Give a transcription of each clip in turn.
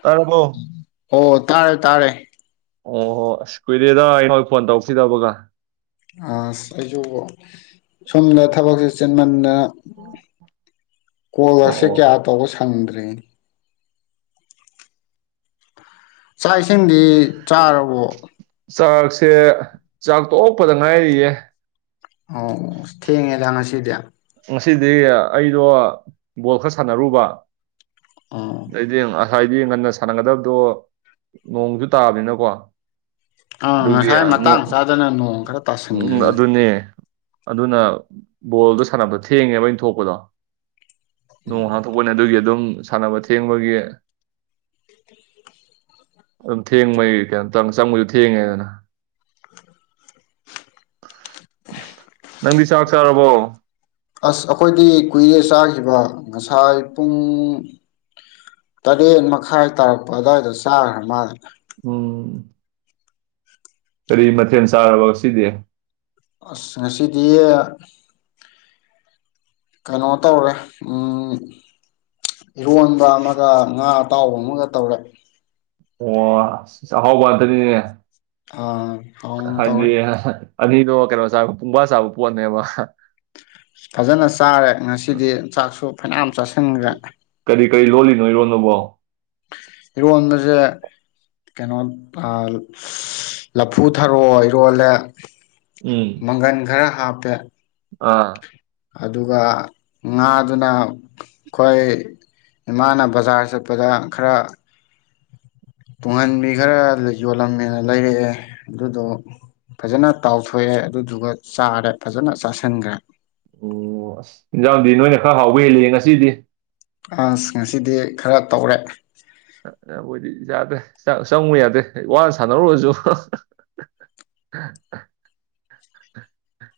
ꯇꯥꯔꯕꯣ ꯑꯣ ꯇꯥꯔꯦ - ꯇꯥꯔꯦ꯫ ꯑꯣꯍꯣ ꯑꯁ ꯀꯨꯏꯔꯦꯗ ꯑꯩꯉꫭꯟ ꯐꯣꯟ ꯇꯧꯔꯛꯈꯤꯗꯕꯒ! ꯑꯁ ꯑꯩꯁꯨ ꯁꯣꯝꯗ ꯊꯕꯛꯁꯦ ꯆꯤꯟꯃꯟꯗꯅ ꯀꯣꯜꯒꯥꯁꯦ ꯑꯣ ꯀꯌꯥ ꯇꯧꯕ ꯁꯪꯗ꯭ꯔꯦ꯫ [inaudible] ꯆꯥꯛ ꯏꯁꯤꯡꯗꯤ ꯆꯥꯔꯕꯣ? ꯆꯥꯛꯁꯦ ꯆꯥꯛꯇꯣꯛꯄꯗ ꯉꯥꯏꯔꯤꯌꯦ꯫ ꯑꯣ ꯊꯦꯡꯉꯦꯗ ꯉꯁꯤꯗꯤ꯫ ꯉꯁꯤꯗꯤ ꯑꯩꯗꯣ ꯕꯣꯜ ꯈꯔ ꯁꯥꯟꯅꯔꯨꯕ ꯑꯣ ꯑꯗꯩꯗꯤ ꯑ ꯉꯁꯥꯏꯗꯤ ꯉꯟꯅ ꯁꯥꯟꯅꯒꯗꯕꯗꯣ ꯅꯣꯡꯁꯨ ꯇꯥꯕꯅꯤꯅꯀꯣ ꯑꯥ ꯑꯗꯨꯒꯤ ꯉꯁꯥꯏ ꯃꯇꯥꯡ ꯆꯥꯗꯅ ꯅꯣꯡ ꯈꯔ ꯎꯝ ꯇꯁꯤꯟꯒ꯭ꯔꯦꯅꯦ꯫ ꯑꯗꯨꯅꯦ ꯑꯗꯨꯅ ꯕꯣꯜꯗꫭ ꯁ ꯁꯥꯟꯅꯕ ꯊꯦꯡꯉꯦꯕ ꯑꯩꯅ ꯊꯣꯛꯄꯗꯣ ꯅꯣꯡ ꯍꯥꯡꯊꯣꯛꯄꯅꯤ ꯑꯗꯨꯒꯤ ꯑꯗꯨꯝ ꯁꯥꯟꯅꯕ ꯊꯦꯡꯕꯒꯤ ꯑꯗꯨꯝ ꯊꯦꯡꯕꯒꯤ ꯀꯩꯅꯣ ꯇꯪ ꯆꯪꯕꯁꯨ ꯊꯦꯡꯉꯦꯗꯅ [inaudible] ꯅꯪꯗꯤ ꯆꯥꯛ ꯆꯥꯔꯕꯣ? ꯑꯁ ꯑꯩꯈꯣꯏꯗꯤ ꯀꯨꯏꯔꯦ ꯆꯥꯈꯤꯕ ꯉꯁꯥꯏ ꯄꯨꯡ ꯇꯔꯦꯠ ꯃꯈꯥꯏ ꯇꯥꯔꯛꯄ ꯑꯗꯨꯋꯥꯏꯗ ꯆꯥꯈ꯭ꯔ ꯃꯥꯜꯂꯦ꯫ ꯎꯝ꯫ ꯀꯔꯤ ꯃꯊꯦꯜ ꯆꯥꯔꯕ ꯉꯁꯤꯗꯤ? ꯑꯁ ꯉꯁꯤꯗꯤ ꯀꯩꯅꯣ ꯇꯧꯔꯦ ꯏꯔꯣꯟꯕ ꯑꯃꯒ ꯉꯥ ꯑꯇꯥꯎꯕ ꯑꯃꯒ ꯇꯧꯔꯦ ꯑꯣ ꯑꯥꯛꯍꯥꯎꯕꯗꯗꯤꯅꯦ ꯑꯥ ꯑꯥꯎ ꯇꯧꯔꯦ ꯑꯅꯤꯅꯣ ꯀꯩꯅꯣ ꯆꯥꯕ ꯄꯨꯡꯕꯥ ꯆꯥꯕ ꯄꯣꯠꯅꯦꯕ ꯐꯖꯅ ꯆꯥꯔꯦ ꯉꯁꯤꯗꯤ ꯆꯥꯛꯁꯨ ꯐꯅꯥ ꯆꯥꯁꯤꯟꯈ꯭ꯔꯦ ꯀꯩ ꯂꯣꯜꯂꯤꯅꯣ ꯏꯔꯣꯟꯗꯕꯣ ꯏꯔꯣꯟꯕꯁꯦ ꯀꯩꯅꯣ ꯂꯐꯨ ꯊꯔꯑꯣ ꯏꯔꯣꯜꯂꯦ ꯎꯝ ꯃꯪꯒꯟꯒ꯭ꯔ ꯍꯥꯞ ꯠꯇ ꯑꯥ ꯑꯗꯨꯒ ꯉꯥꯗꯨꯅ ꯑꯩꯈꯣꯏ ꯏꯃꯥꯅ ꯕꯖꯥꯔ ꯆꯠꯄꯗ ꯈꯔ ꯇꯨꯡꯍꯟꯕꯤ ꯈꯔ ꯌꯣꯜꯂꯝꯃꯦꯅ ꯂꯩꯔꯛꯑꯦ ꯑꯗꯨꯗꯣ ꯐꯖꯅ ꯇꯥꯎꯊꯣꯛꯑꯦ ꯑꯗꯨꯗꯨꯒ ꯆꯥꯔꯦ ꯐꯖꯅ ꯆꯥꯁꯤꯟꯈ꯭ꯔꯦ ꯑꯣ ꯑꯁ ꯏꯟꯖꯥꯡꯗꯤ ꯅꯣꯏꯅ ꯈꯔ ꯍꯥꯎꯕ ꯍꯦꯜꯂꯤ ꯉꯁꯤꯗꯤ ꯑꯟꯁ ꯉꯁꯤꯗꯤ ꯈꯔ ꯇꯧꯔꯦ ꯍꯣꯏꯗꯤ ꯌꯥꯗꯦ ꯆꯪꯉꯨ ꯌꯥꯗꯦ ꯋꯥꯅ ꯁꯥꯟꯅꯔꯨꯔꯁꯨ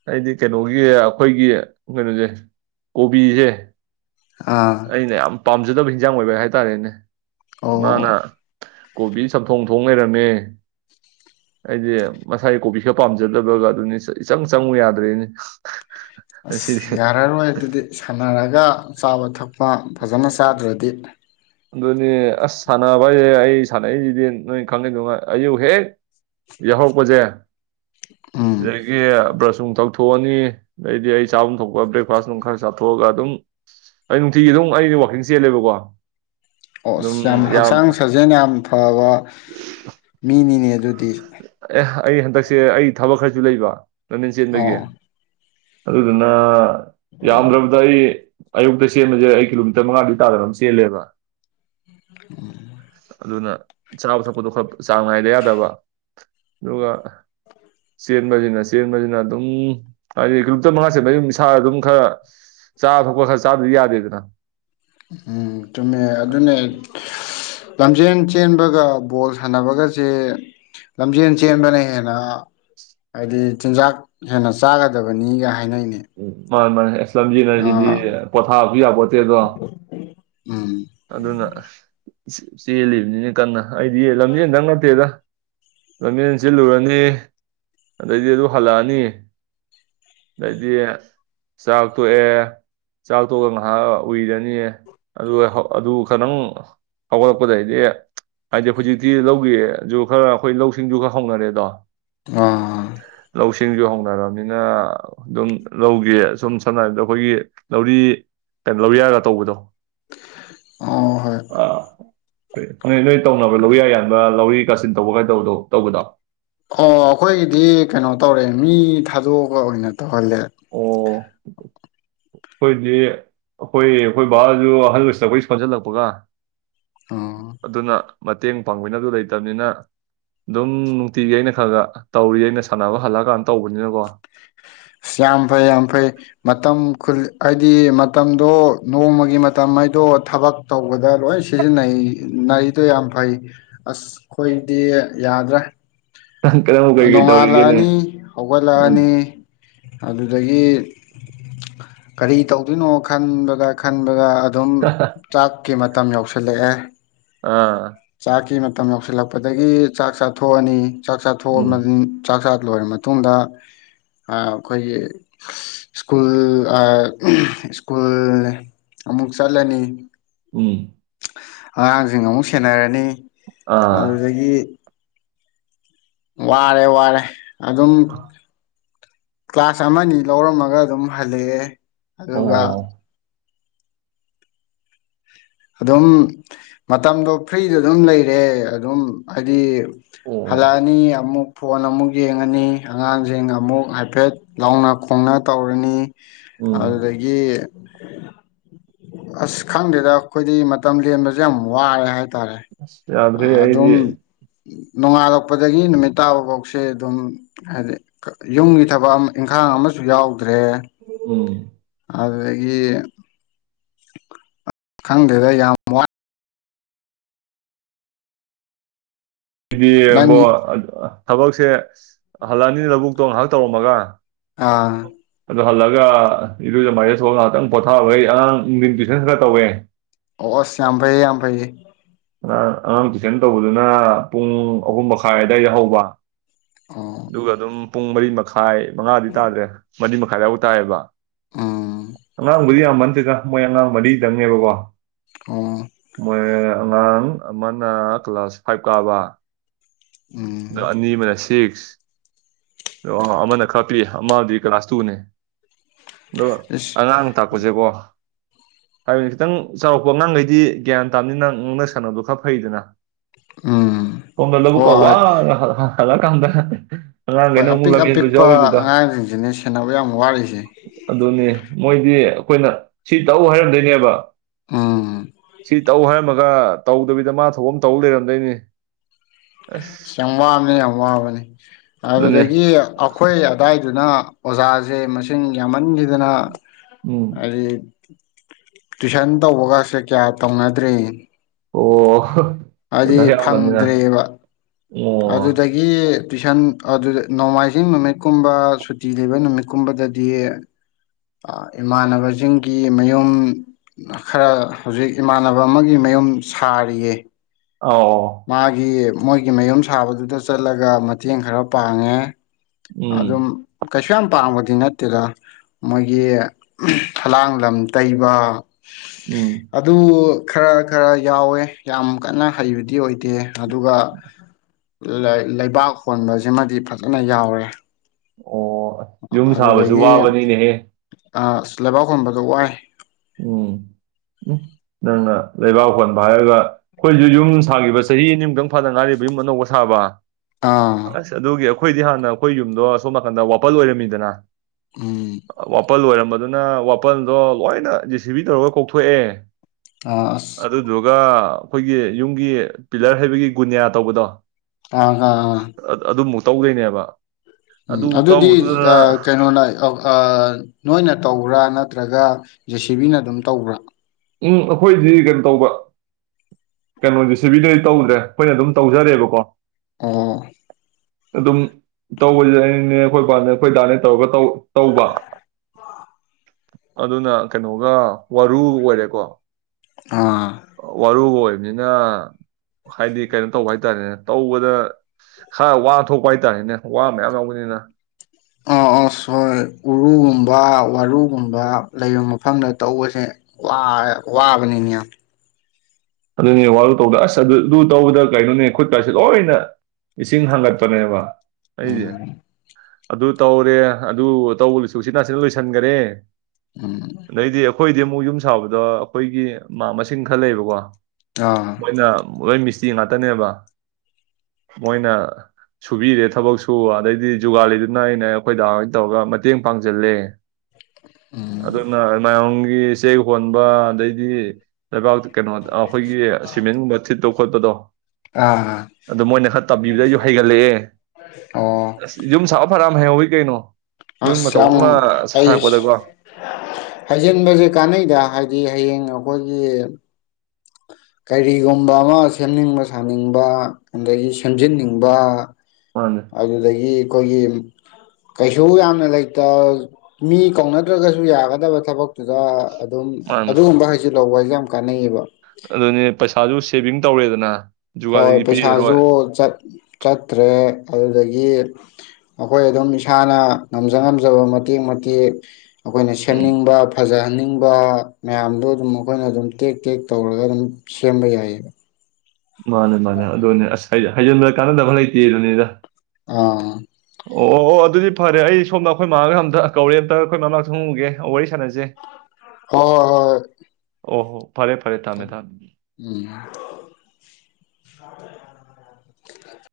ꯑꯩꯗꯤ ꯀꯩꯅꯣꯒꯤ ꯑꯩꯈꯣꯏꯒꯤ ꯀꯩꯅꯣꯁꯦ ꯀꯣꯕꯤꯁꯦ ꯑꯥ ꯑꯅꯦ ꯌꯥꯝ ꯄꯥꯝ ꯑꯗꯨꯖꯗꯝ ꯍꯤꯟꯖꯥꯡ ꯑꯣꯏꯕ ꯍꯥꯏꯇꯥꯔꯦꯅꯦ ꯑꯣ ꯃꯥꯅ ꯀꯣꯕꯤ ꯆꯝꯊꯣꯡ ꯊꯣꯡ ꯂꯩꯔꯝꯃꯦ ꯑꯩꯗꯤ ꯃꯁꯥꯏꯒꯤ ꯀꯣꯕꯤ ꯈꯔ ꯄꯥꯝꯖꯗꯕꯒ ꯑꯗꯨꯅꯤ ꯏꯆꯪ ꯆꯪꯉꯨ ꯌꯥꯗ꯭ꯔꯦꯅꯤ ꯑꯁ ꯌꯥꯔꯔꯣꯏ ꯑꯗꯨꯗꯤ ꯁꯥꯟꯅꯔꯒ ꯆꯥꯕ ꯊꯛꯄ ꯐꯖꯅ ꯆꯥꯗ꯭ꯔꯗꯤ ꯑꯗꯨꯣꯅꯤ ꯑꯁ ꯁꯥꯟꯕ ꯑꯩ ꯁꯥꯟꯅꯏꯁꯤꯗꯤ ꯅꯣꯏ ꯈꯪꯉꯤꯗꯉ ꯑꯌꯨꯛ ꯍꯦꯛ ꯌꯥꯎꯔꯛꯄꯁꯦ ꯎꯝ ꯑꯗꯒꯤ ꯕ꯭ꯔꯁꯨꯡ ꯊꯧ ꯁꯣꯅꯤ ꯑꯗꯩꯗꯤ ꯑꯩ ꯆꯥꯐꯝ ꯊꯣꯛꯄ ꯕ꯭ꯔꯦꯛꯐꯥꯁ ꯅꯨꯡ ꯈꯔ ꯆꯥꯊꯣꯛꯑꯒ ꯑꯗꯨꯝ ꯑꯩ ꯅꯨꯡꯇꯤꯒꯤ ꯑꯗꯨꯝ ꯑꯩꯗꯤ ꯋꯥꯀꯤꯡ ꯆꯦꯜꯂꯦꯕꯀꯣ ꯑꯣꯁ ꯌꯥꯝ ꯍꯛꯆꯥꯡ ꯁꯥꯖꯦꯟ ꯌꯥꯝ ꯐꯕ ꯃꯤꯅꯤꯅꯦ ꯇ ꯑꯦ ꯑꯩ ꯍꯟꯗꯛꯁꯦ ꯑꯩ ꯊꯕꯛ ꯈꯔꯁꯨ ꯂꯩꯕ ꯂꯝꯖꯦꯟ ꯆꯦꯟꯕꯒꯤ ꯑꯣ ꯑꯗꯨꯗꯨꯅ ꯌꯥꯝ ꯗꯔꯕꯗ ꯑꯩ ꯑꯌꯨꯛꯇ ꯆꯦꯟꯕꯁꯦ ꯑꯩ ꯀꯤꯂꯣꯃꯤꯇꯔ ꯃꯉꯥꯗꯤ ꯇꯥꯗꯅ ꯑꯃ ꯆꯦꯜꯂꯦꯕ ꯑꯗꯨꯅ ꯆꯥꯕ ꯊꯛꯄꯗꯣ ꯈꯔ ꯆꯥꯡ ꯅꯥꯏꯗ ꯌꯥꯗꯕ ꯑꯗꯨꯒ [inaudible] ꯆꯦꯟꯕꯖꯤꯅ ꯆꯦꯟꯕꯖꯤꯅ ꯑꯗꯨꯝ ꯍꯥꯏꯗꯤ ꯀꯤꯂꯣꯃꯤꯇꯔ ꯃꯉꯥ ꯆꯦꯟꯕ ꯍꯗꯤ ꯃꯗꯨꯝ ꯏꯁꯥ ꯑꯗꯨꯝ ꯈꯔ ꯆꯥꯕ ꯊꯛꯄ ꯈꯔ ꯆꯥꯕꯗꯤ ꯌꯥꯗꯦꯗꯅ ꯎꯝ ꯆꯨꯝꯃꯦ ꯑꯗꯨꯅꯦ ꯂꯝꯖꯦꯟ ꯆꯦꯟꯕꯒ ꯕꯣꯜ ꯁꯥꯟꯅꯕꯒꯁꯦ ꯂꯝꯖꯦꯟ ꯆꯦꯟꯕꯅ ꯍꯦꯟꯅ ꯍꯥꯏꯗꯤ ꯆꯤꯟꯖꯥꯛ ꯍꯦꯟꯅ ꯆꯥꯒꯗꯕꯅꯤꯒ ꯍꯥꯏꯅꯩꯅꯦ ꯃꯥꯅꯦ ꯃꯥꯅꯦ ꯆꯝꯖꯤꯟꯍꯥꯏꯁꯤꯗꯤ ꯑꯥ ꯄꯣꯊꯥꯕꯁꯨ ꯌꯥꯄꯣꯠꯇꯦ ꯗꯣ ꯎꯝ ꯑꯗꯨꯅ ꯑꯁ ꯆꯦꯜꯂꯤꯕꯅꯤꯅ ꯀꯟꯅ ꯑꯩꯗꯤ ꯂꯝꯖꯦꯟꯗꯪ ꯅꯠꯇꯦꯗ ꯂꯝꯖꯦꯟ ꯆꯦꯜꯂꯨꯔꯅꯤ ꯑꯗꯩꯗꯤ ꯑꯗꯨ ꯍꯜꯂꯛꯑꯅꯤ ꯍꯥꯏꯗꯤ ꯆꯥꯛ ꯇꯣꯛꯑꯦ ꯆꯥꯛ ꯇꯣꯛꯑꯒ ꯉꯥꯍꯥꯛ ꯎꯏꯔꯅꯤ ꯑꯗꯨꯒ ꯑꯗꯨ ꯈꯇꯪ ꯍꯧꯒꯠꯂꯛꯄꯗꯩꯗꯤ ꯍꯥꯏꯗꯤ ꯍꯧꯖꯤꯛꯇꯤ ꯂꯧꯒꯤꯁꯖꯨ ꯈꯔ ꯑꯩꯈꯣꯏ ꯂꯧꯁꯤꯡꯗꯨ ꯈꯔ ꯍꯧꯅꯔꯦꯗꯣ ꯑꯥ ꯆꯤꯡꯖꯨ ꯍꯧꯅꯔꯝꯅꯤꯅ ꯑꯗꯨꯝ ꯂꯧꯒꯤ ꯁꯨꯝ ꯁꯝꯅ ꯍꯥꯏꯔꯕꯗ ꯑꯩꯈꯣꯏꯒꯤ ꯂꯧꯔꯤ ꯀꯩꯅꯣ ꯂꯧꯔꯤꯌꯥꯒ ꯇꯧꯕꯗꯣ ꯑ ꯍꯣꯏ ꯑ ꯅꯣꯏ ꯇꯧꯅꯕꯔ ꯂꯧꯔꯤꯌꯥ ꯌꯥꯟꯕ ꯂꯧꯔꯤ ꯀꯥꯆꯤꯟ ꯇꯧꯕ ꯀꯥꯏ ꯇꯧꯕꯗꯣ ꯇꯧꯕꯗꯣ ꯑꯣ ꯑꯩꯈꯣꯏꯒꯤꯗꯤ ꯀꯩꯅꯣ ꯇꯧꯔꯦ ꯃꯤ ꯊꯥꯗꯣꯛꯑꯒ ꯑꯣꯏꯅ ꯇꯧꯍꯜꯂꯦ ꯑꯣ ꯑꯩꯈꯣꯏꯗꯤ ꯑꯩꯈꯣꯏ ꯑꯩꯈꯣꯏ ꯕꯥꯖꯨ ꯑꯍꯜ ꯑꯣꯏꯁꯤꯜꯂꯛꯄꯒꯤ ꯁꯣꯟꯖꯜꯂꯛꯄꯒ ꯑꯣ ꯑꯗꯨꯅ ꯃꯇꯦꯡ ꯄꯥꯡꯕꯤꯅꯗꯨ ꯂꯩꯇꯕꯅꯤꯅ ꯑꯗꯨꯝ ꯅꯨꯡꯇꯤꯒꯤ ꯑꯩꯅ ꯈꯔ ꯒ ꯇꯧꯔꯤ ꯑꯩꯅ ꯁꯥꯟꯅꯕ ꯍꯜꯂꯛꯑꯀꯥꯟꯗ ꯇꯧꯕꯅꯤꯅꯀꯣ꯫ ꯑꯁ ꯌꯥꯝ ꯐꯩ ꯌꯥꯝ ꯐꯩ ꯃꯇꯝ ꯍꯥꯏꯗꯤ ꯃꯇꯝꯗꯣ ꯅꯣꯡꯃꯒꯤ ꯃꯇꯝ ꯑꯥꯏꯗꯣ ꯊꯕꯛ ꯇꯧꯕꯗ ꯂꯣꯏ ꯁꯤꯖꯤꯟꯅꯩ ꯅꯩꯗꯣ ꯌꯥꯝ ꯐꯩ ꯑꯁ ꯈꯣꯏꯗꯤ ꯌꯥꯗ꯭ꯔꯦ꯫ ꯅꯪ ꯀꯔꯝ ꯀꯩꯀꯩ ꯇꯧꯔꯤꯒꯦꯅꯦ ꯅꯣꯡꯉꯥꯜꯂꯛꯑꯅꯤ ꯎꯝ ꯍꯧꯒꯠꯂꯛꯑꯅꯤ ꯑꯗꯨꯗꯒꯤ ꯀꯔꯤ ꯇꯧꯗꯣꯏꯅꯣ ꯈꯟꯕꯗ ꯈꯟꯕꯗ ꯑꯗꯨꯝ ꯆꯥꯛꯀꯤ ꯃꯇꯝ ꯌꯧꯁꯤꯜꯂꯛꯑꯦ ꯑꯥ ꯆꯥꯛꯀꯤ ꯃ ꯃꯇꯝ ꯌꯧꯁꯤꯜꯂꯛꯄꯗꯒꯤ ꯆꯥꯛ ꯆꯥꯊꯣꯛꯑꯅꯤ ꯆꯥꯛ ꯆꯥ ꯎꯝ ꯊꯣꯡꯑꯕꯅꯤ ꯆꯥꯛ ꯆꯥ ꯂꯣꯏꯔ ꯃꯇꯨꯡꯗ ꯑ ꯑꯩꯈꯣꯏꯒꯤ ꯁ꯭ꯀꯨꯜ ꯑ ꯑꯝ ꯁ꯭ꯀꯨꯜ ꯑꯃꯨꯛ ꯆꯠꯂꯅꯤ ꯎꯝ ꯑꯉꯥꯛꯖꯤꯡ ꯑꯃꯨꯛ ꯁꯤ ꯁꯦꯟꯅꯔꯅꯤ ꯑꯥ ꯑꯗꯨꯗꯒꯤ ꯋꯥꯔꯦ ꯋꯥꯔꯦ ꯑꯗꯨꯝ ꯀ꯭ꯂꯥꯁ ꯑꯃꯅꯤ ꯂꯧꯔꯝꯃꯒ ꯑꯗꯨꯝ ꯍꯜꯂꯛꯑꯦ ꯑꯣ ꯑꯗꯨꯒ ꯑꯗꯨꯝ ꯃꯇꯝꯗꯣ ꯐ꯭ꯔꯤꯗ ꯑꯗꯨꯝ ꯂꯩꯔꯦ ꯑꯗꯨꯝ ꯍꯥꯏꯗꯤ ꯑꯣ ꯍꯜꯂꯛ ꯑꯅꯤ ꯑꯃꯨꯛ ꯐꯣꯟ ꯑꯃꯨꯛ ꯌꯦꯡꯉꯅꯤ ꯑꯉꯥꯡꯖꯤꯡ ꯑꯃꯨꯛ ꯍꯥꯏꯐꯦꯠ ꯂꯥꯎꯅ ꯈꯣꯡꯅ ꯇꯧꯔꯅꯤ ꯎꯝ ꯑꯗꯨꯗꯒꯤ [unintelligible] ꯑꯁ ꯈꯪꯗꯦꯗ ꯑꯩꯈꯣꯏꯗꯤ ꯃꯇꯝ ꯂꯦꯟꯕꯖꯦ ꯌꯥꯝ ꯋꯥꯔꯦ ꯍꯥꯏ ꯑꯁ ꯌꯥꯗꯔꯦ ꯑꯩꯏꯗꯤ ꯅꯣꯡꯉꯥꯜꯂꯛꯄꯗꯒꯤ ꯅꯨꯃꯤꯠ ꯇꯥꯕ ꯕꯨꯛꯁꯦ ꯑꯗꯨꯝ ꯍꯥꯏꯗꯤ ꯌꯨꯝꯒꯤ ꯊꯕꯛ ꯑꯃ ꯏꯪꯈꯥꯡ ꯑꯃꯁꯨ ꯌꯥꯎ [inaudible] ꯎꯝ ꯑꯗꯨꯗꯒꯤ [inaudible] ꯈꯪꯗꯗꯦ ꯌꯥꯝ ꯋꯥꯏ ꯁꯤꯗꯤꯕꯣ ꯅꯪ ꯑꯗꯨ ꯑꯥ ꯊꯕꯛꯁꯦ ꯍꯜꯂꯛꯑꯅꯤ ꯂꯥꯕꯨꯛ ꯗꯣ ꯉꯥꯏꯍꯥꯛ ꯇꯧꯔꯝꯃꯒ ꯑꯥ ꯑꯗꯣ ꯍꯜꯂꯒ ꯏꯔꯨꯖ ꯃꯥꯏꯖꯥꯊꫭꯛꯑꯒꯥ ꯉꯥꯇꯪ ꯄꯣꯊꯥꯕꯈꯩ ꯑꯩ ꯑꯉꯥꯡ ꯅꯨꯡꯊꯤꯟ ꯇ꯭ꯋꯏꯁꯟ ꯈꯔ ꯇꯧꯋꯦ ꯑꯣ ꯑꯁ ꯌꯥꯝ ꯐꯩꯌꯦ ꯌꯥꯝ ꯐꯩꯌꯦ ꯑ ꯑꯉꯥꯡ ꯇꯨꯏꯁꯟ ꯇꯧꯕꯗꯨꯅ ꯄꯨꯡ ꯑꯍꯨꯝ ꯃꯈꯥꯏ ꯑꯗꯤꯏꯗꯍꯧꯕ ꯑꯣ ꯑꯗꯨꯒ ꯑꯗꯨꯝ ꯄꯨꯡ ꯃꯔꯤ ꯃꯈꯥꯏ ꯃꯉꯥꯗꯤ ꯇꯥꯗꯔꯦ ꯐꯔꯕꯨ ꯇꯥꯏꯕ ꯎꯝ ꯑꯉꯥꯛꯕꯨꯗꯤ ꯌꯥꯝ ꯅꯠꯇꯦꯗ ꯃꯣꯏ ꯑꯉꯥꯡ ꯃꯔꯤꯗꯪꯅꯦꯕꯀꯣ ꯑꯣ ꯃꯣꯏ ꯑꯉꯥꯡ ꯑꯃꯅ ꯀ꯭ꯂꯥꯁ ꯐꯥꯏꯚ ꯀꯥꯕ ꯑꯗꯦ ꯎꯝ ꯑꯅꯤ ꯑꯃꯅ ꯁꯤꯛꯁ [inaudible] ꯑꯗꫭ ꯑꯃꯅ ꯈꯔ ꯄꯤ ꯑꯃꯕꯨꯗꯤ ꯀ꯭ꯂꯥꯁ ꯇꯨꯅꯦ ꯑꯗꯣ ꯏꯁ ꯑꯉꯥꯡ ꯇꯥꯛꯄꯖꯦꯀꫭ ꯍꯥꯏꯕ ꯈꯤꯇꯪ ꯆꯥꯎꯔꯛꯄ ꯑꯉꯥꯡꯈꯩꯗꯤ ꯒ꯭ꯌꯥꯟ ꯇꯥꯕꯅꯤꯅ ꯉꯥꯡꯅ ꯁꯥꯟꯅꯕꯗꯣ ꯈꯔ ꯐꯩꯗꯅ ꯎꯝ ꯁꫭꯝꯗ ꯍꯣꯏ ꯂꯕꯨꯛꯀꯥ ꯍꯣꯏ ꯋꯥꯅ [unintelligible] ꯍꯜꯂꯣ ꯀꯝꯗ ꯍ ꯍ ꯍꯣꯏ ꯑꯄꯤꯛ ꯑꯄꯤꯛꯄ ꯑꯉꯥꯡꯖꯤꯡꯖꯤꯅꯦ ꯁꯦꯟꯅꯕ ꯌꯥꯝ ꯋꯥꯔꯤꯖꯦ ꯑꯈꯣꯏꯅ ꯁꯤ ꯇꯧ ꯍꯥꯏꯔꯝꯗꯣꯏꯅꯦꯕ ꯎꯝ ꯁꯤ ꯇꯧ ꯍꯥꯏꯔꯝꯃꯒ ꯇꯧꯗꯕꯤꯗ ꯃꯥ ꯊꯣꯛꯄꯝ ꯇꯧ ꯂꯩꯔꯝꯗꯣꯏꯅꯤ ꯑꯁ ꯋꯥꯕꯅꯦ ꯌꯥꯝ ꯋꯥꯕꯅꯦ ꯑꯗꯨꯅꯦ ꯑꯗꯨꯗꯒꯤ ꯑꯈꯣꯏ ꯑꯗꯥꯏꯗꯨꯅ ꯅ ꯑꯣꯖꯥꯖꯦ ꯃꯁꯤꯡ ꯌꯥꯝꯃꯟꯒꯤꯗꯅ ꯎꯝ ꯍꯥꯏꯗꯤ ꯇꯨꯏꯁꯟ ꯇꯧꯕꯒꯁꯦ ꯀꯌꯥ ꯇꯧꯅꯗ꯭ꯔꯦ ꯑꯣ ꯍꯥꯏꯗꯤ ꯑꯣꯖꯥ ꯌꯥꯝꯕꯅꯤꯅ ꯐꯪꯗ꯭ꯔꯦꯕ ꯑꯣ ꯑꯗꯨꯗꯒꯤ ꯇꯨꯏꯁꯟ ꯑꯗꯨꯗ ꯅꯣꯡꯃꯥꯏꯖꯤꯡ ꯅꯨꯃꯤꯠꯀꯨꯝꯕ ꯁꯨꯇꯤ ꯂꯩꯕ ꯅꯨꯃꯤꯠꯀꯨꯝꯕꯗꯗꯤ ꯑ ꯏꯃꯥꯟꯅꯕꯖꯤꯡꯒꯤ ꯃꯌꯨꯝ ꯑ ꯈꯔ ꯍꯧꯖꯤꯛ ꯏꯃꯥꯟꯅꯕ ꯑꯃꯒꯤ ꯃꯌꯨꯝ ꯁꯥꯔꯤꯌꯦ ꯑꯧ ꯃꯥꯒꯤ ꯃꯣꯏꯒꯤ ꯃꯌꯨꯝ ꯁꯥꯕꯗꯨꯗ ꯆꯠꯂꯒ ꯃꯇꯦꯡ ꯈꯔ ꯄꯥꯡꯉꯦ ꯎꯝ ꯑꯗꯨꯝ ꯀꯩꯁꯨ ꯌꯥꯝ ꯄꯥꯡꯕꯗꯤ ꯅꯠꯇꯦꯗ ꯃꯣꯏꯒꯤ ꯎꯝꯍ ꯐꯥꯂꯥꯡ ꯂꯝ ꯇꯩꯕ ꯎꯝ ꯑꯗꯨ ꯈꯔ ꯈꯔ ꯌꯥꯎꯌꯦ ꯌꯥꯝ ꯀꯟꯅ ꯍꯩꯕ ꯗꯤ ꯑꯣꯏꯗꯦ ꯑꯗꯨꯒ ꯂꯩ ꯂꯩꯕꯥꯛ ꯍꯣꯟꯕꯁꯤꯃꯗꯤ ꯐꯖꯅ ꯌꯥꯎꯔꯦ ꯑꯣ ꯑꯁ ꯌꯨꯝ ꯁꯥꯕꯁꯨ ꯑꯗꯨꯗꯒꯤ ꯋꯥꯕꯅꯤꯅꯦꯍꯦ ꯑ ꯂꯩꯕꯥꯛ ꯍꯣꯟꯕꯗꯣ ꯋꯥꯏ ꯎꯝ ꯎꯍ ꯅꯪꯅ ꯂꯩꯕꯥꯛ ꯍꯣꯟꯕ ꯍꯥꯏꯔꯒ ꯈꯣꯏꯁꯨ ꯌꯨꯝ ꯁꯥꯒꯤꯕ ꯆꯍꯤ ꯑꯅꯤꯃꯨꯛꯇꯪ ꯐꯗ ꯉꯥꯏꯔꯤꯕ ꯌꯨꯝ ꯑꯅꯧꯕ ꯁꯥꯕ ꯑꯥ ꯑꯁ ꯑꯗꯨꯒꯤ ꯑ ꯈꯣꯏꯗꯤ ꯍꯥꯟꯅ ꯑꯈꯣꯏ ꯌꯨꯝꯗꯣ ꯁꯣꯝ ꯅꯥꯀꯟꯗ ꯋꯥꯄꯜ ꯑꯣꯏꯔꯝꯃꯤꯗꯅ ꯎꯝ ꯑ ꯋꯥꯄꯜ ꯑꯣꯏꯔꯝ ꯃꯗꯨꯅ ꯋꯥꯄꯜꯗꯣ ꯂꯣꯏꯅ ꯖꯤ ꯁꯤ ꯕꯤ ꯇꯧꯔꯒ ꯀꯣꯛꯊꯣꯛꯑꯦ ꯑ, ꯑꯁ ꯑꯗꯨꯗꯨꯒ ꯑꯈꯣꯏꯒꯤ ꯌꯨꯝꯒꯤ ꯄꯤꯂꯔ ꯍꯩꯕꯒꯤ ꯒꯨꯅꯤꯌꯥ ꯇꯧꯕꯗꯣ ꯀꯅꯥ ꯀꯅꯥꯅꯣ ꯑꯗꯨꯃꯨꯛ ꯇꯧꯗꯣꯏꯅꯦꯕ ꯎꯝ ꯑꯗꯨ ꯑꯗꯨꯗꯤ ꯇꯧꯕꯗꯨꯗꯅ ꯀꯩꯅꯣꯅ ꯅꯣꯏꯅ ꯇꯧꯕ꯭ꯔꯥ ꯅꯠꯇ꯭ꯔꯒ ꯖꯦ ꯁꯤꯕꯤꯅ ꯑꯗꯨꯝ ꯇꯧꯕ꯭ꯔꯥ ꯎꯝ ꯑꯩꯈꯣꯏꯁꯤ ꯀꯩꯅꯣ ꯇꯧꯕ ꯀꯩꯅꯣꯁ ꯖꯦꯁꯤꯕꯤꯅꯗꯤ ꯇꯧꯗ꯭ꯔꯦ ꯑꯩꯈꯣꯏꯅ ꯑꯗꯨꯝ ꯇꯧꯖꯔꯦꯕꯀꯣ ꯑꯥ ꯑꯗꯨꯝ ꯇꯧꯕꯁꯦ ꯑꯩꯅꯦ ꯑꯩꯈꯣꯏ ꯕꯥꯅꯦ ꯑꯩꯈꯣꯏ ꯗꯥꯅꯦ ꯇꯧꯔꯒ ꯇꯧ ꯇꯧꯕ ꯑꯗꯨꯅ ꯀꯩꯅꯣꯒ ꯋꯥꯔꯨꯒ ꯑꯣꯏꯔꯦ ꯀꯣ ꯑꯥ ꯋꯥꯔꯨꯒ ꯑꯣꯏꯔꯦ ꯅꯤꯅ ꯍꯥꯏꯗꯤ ꯀꯩꯅꯣ ꯇꯧꯕ ꯍꯥꯏꯇꯥꯔꯦꯅꯦ ꯇꯧꯕꯗ ꯈꯔ ꯋꯥꯅ ꯊꯣꯛꯄ ꯍꯥꯏꯇꯥꯔꯦꯅꯦ ꯋꯥ ꯃꯌꯥꯝ ꯌꯥꯎꯕꯅꯤꯅ ꯑ ꯑ ꯁꯣꯏ ꯎꯔꯨ ꯒꯨꯝꯕ ꯋꯥꯔꯨꯒꯨꯝꯕ ꯂꯩꯕ ꯃꯐꯝꯗ ꯇꯧꯕꯁꯦ ꯋꯥꯏ ꯋꯥꯕꯅꯤꯅꯦ ꯑꯗꯨꯅꯦ ꯋꯥ ꯇꯧꯗ ꯑꯁ ꯑꯗꯨ ꯑꯗꯨ ꯇꯧꯕꯗ ꯀꯩꯅꯣꯅꯦ ꯈꯨꯠꯀꯁꯦ ꯂꯣꯏꯅ ꯏꯁꯤꯡ ꯍꯥꯡꯒꯠꯄꯅꯦꯕ ꯑꯩꯗꯤ ꯎꯝ ꯑꯗꯨ ꯇꯧꯔꯦ ꯑꯗꯨ ꯇꯧꯕꯁꯨ ꯎꯆꯤꯟ ꯅꯥꯆꯤꯟꯅ ꯂꯣꯏꯁꯟꯈꯔꯦ ꯎꯝ ꯑꯩꯈꯣꯏꯗꯤ ꯑꯃꯨꯛ ꯌꯨꯝ ꯁꯥꯕꯗ ꯑꯩꯈꯣꯏꯒꯤ ꯃꯥꯝꯃꯁꯤꯡ ꯈꯔ ꯂꯩꯕꯀꯣ ꯑꯥ ꯃꯣꯏꯅꯣꯅ ꯃꯤꯁꯇꯤ ꯇꯤ ꯉꯥꯛꯇꯅꯦꯕ ꯃꯣꯏꯅ ꯁꯨꯕꯤꯔꯦ ꯊꯕꯛꯁꯨ ꯑꯗꯩꯗꯤ ꯖꯨꯒꯥꯂꯤꯗꯨꯅ ꯑꯩꯅ ꯑꯩꯈꯣꯏꯗꯥꯍꯣꯏ ꯇꯧꯔꯒ ꯃꯇꯦꯡ ꯄꯥꯡꯁꯤꯜꯂꯦ ꯎꯝ ꯑꯗꯨꯅ ꯆꯦꯛ ꯍꯣꯟꯕ ꯑꯗꯩꯗꯤ ꯂꯩꯕꯥꯛ ꯀꯩꯅꯣ ꯑꯩꯈꯣꯏꯒꯤ ꯁꯤꯃꯦꯟꯒꯨꯝꯕ ꯊꯤꯠꯄ ꯈꯣꯠꯄ ꯈꯣꯠꯄꯗꯣ ꯑꯥ ꯑꯗꯣ ꯃꯣꯏꯅ ꯈꯔ ꯇꯝꯕꯤꯕꯗ ꯑꯩꯁꯨ ꯍꯩꯒꯠꯂꯛꯑꯦ ꯑꯣ ꯑꯁ ꯌꯨꯝ ꯁꯥꯕ ꯐꯅꯌꯥꯝ ꯍꯩꯍꯧꯋꯤ ꯀꯩꯅꯣ ꯌꯨꯝ ꯑꯁ ꯑꯆꯧꯕ ꯌꯥꯝ ꯑꯃ ꯑꯩ ꯁꯥꯔꯛꯄꯗꯀꯣ ꯍꯥꯏꯖꯤꯟꯕꯁꯦ ꯀꯥꯟꯅꯩꯗ ꯍꯥꯏ ꯍꯌꯦꯡ ꯑꯩꯈꯣꯏꯒꯤ ꯀꯔꯤꯒꯨꯝꯕ ꯑꯃ ꯁꯦꯝꯅꯤꯡꯕ ꯁꯥꯅꯤꯡꯕ ꯑꯗꯒꯤ ꯁꯦꯝꯖꯤꯟꯅꯤꯡꯕ ꯃꯥꯅꯦ ꯑꯗꯨꯗꯒꯤ ꯑꯩꯈꯣꯏꯒꯤ ꯀꯩꯁꯨ ꯌꯥꯝꯅ ꯂꯩꯇ ꯃꯤ ꯀꯧꯅꯗ꯭ꯔꯒꯁꯨ ꯌꯥꯒꯗꯕ ꯊꯕꯛꯇꯨꯗ ꯑꯗꯨꯝ ꯃꯥꯅꯦ ꯑꯗꯨꯝꯕ ꯍꯩꯖꯟ ꯍꯩꯍꯧꯕ ꯍꯥꯏꯁꯦ ꯌꯥꯝ ꯀꯥꯟꯅꯩꯌꯦꯕ ꯑꯗꯨꯅꯦ ꯄꯩꯁꯥꯁꯨ ꯁꯦꯚꯤꯡ ꯇꯧꯔꯦꯗꯅ ꯍꯣꯏ ꯖꯨꯒꯥꯂꯤꯒꯤ ꯄꯩꯁꯥꯁꯨ ꯄꯤꯔꯔꯣꯏ ꯆꯠ ꯆꯠꯇ꯭ꯔꯦ ꯑꯗꯨꯗꯒꯤ ꯑꯈꯣꯏ ꯑꯗꯨꯝ ꯏꯁꯥꯅ ꯉꯝꯖ ꯉꯝꯖꯕ ꯃꯇꯦꯛ ꯃꯇꯦꯛ ꯑꯩꯈꯣꯏꯅ ꯎꯝ ꯁꯦꯝꯅꯤꯡꯕ ꯐꯖꯍꯟꯅꯤꯡ ꯕ ꯃꯌꯥꯝꯗꯣ ꯑꯗꯨꯝ ꯑꯩꯈꯣꯏꯅ ꯑꯗꯨꯝ ꯇꯦꯛ ꯇꯦꯛ ꯇꯧꯔꯒ ꯑꯗꯨꯝ ꯁꯦꯝꯕ ꯌꯥꯏꯑꯕ ꯃꯥꯅꯦ ꯃꯥꯅꯦ ꯑꯗꯨꯅꯤ ꯑꯥꯁ ꯍꯩ ꯍꯩꯖꯤꯟꯕꯗ ꯀꯥꯟꯅꯗꯕ ꯂꯩꯇꯦ ꯗꯨꯅꯦꯗ ꯑꯥ ꯑꯣ ꯑꯣ ꯑꯗꯨꯗꯤ ꯐꯔꯦ ꯑꯩ ꯁꯣꯝꯗ ꯑꯩꯈꯣꯏ ꯃꯥꯒ ꯑꯝꯇ ꯀꯧꯔꯦ ꯑꯝꯇ ꯑꯩꯈꯣꯏ ꯃꯥ ꯃꯅꯥꯛꯇ ꯆꯪꯉꯨꯒꯦ ꯋꯥꯔꯤ ꯁꯥꯅꯁꯦ ꯑꯣ ꯍꯣ ꯐꯔꯦ ꯐꯔꯦ ꯊꯝꯃꯦ ꯊꯝ ꯊꯝꯃꯦ ꯎꯨꯝ [inaudible]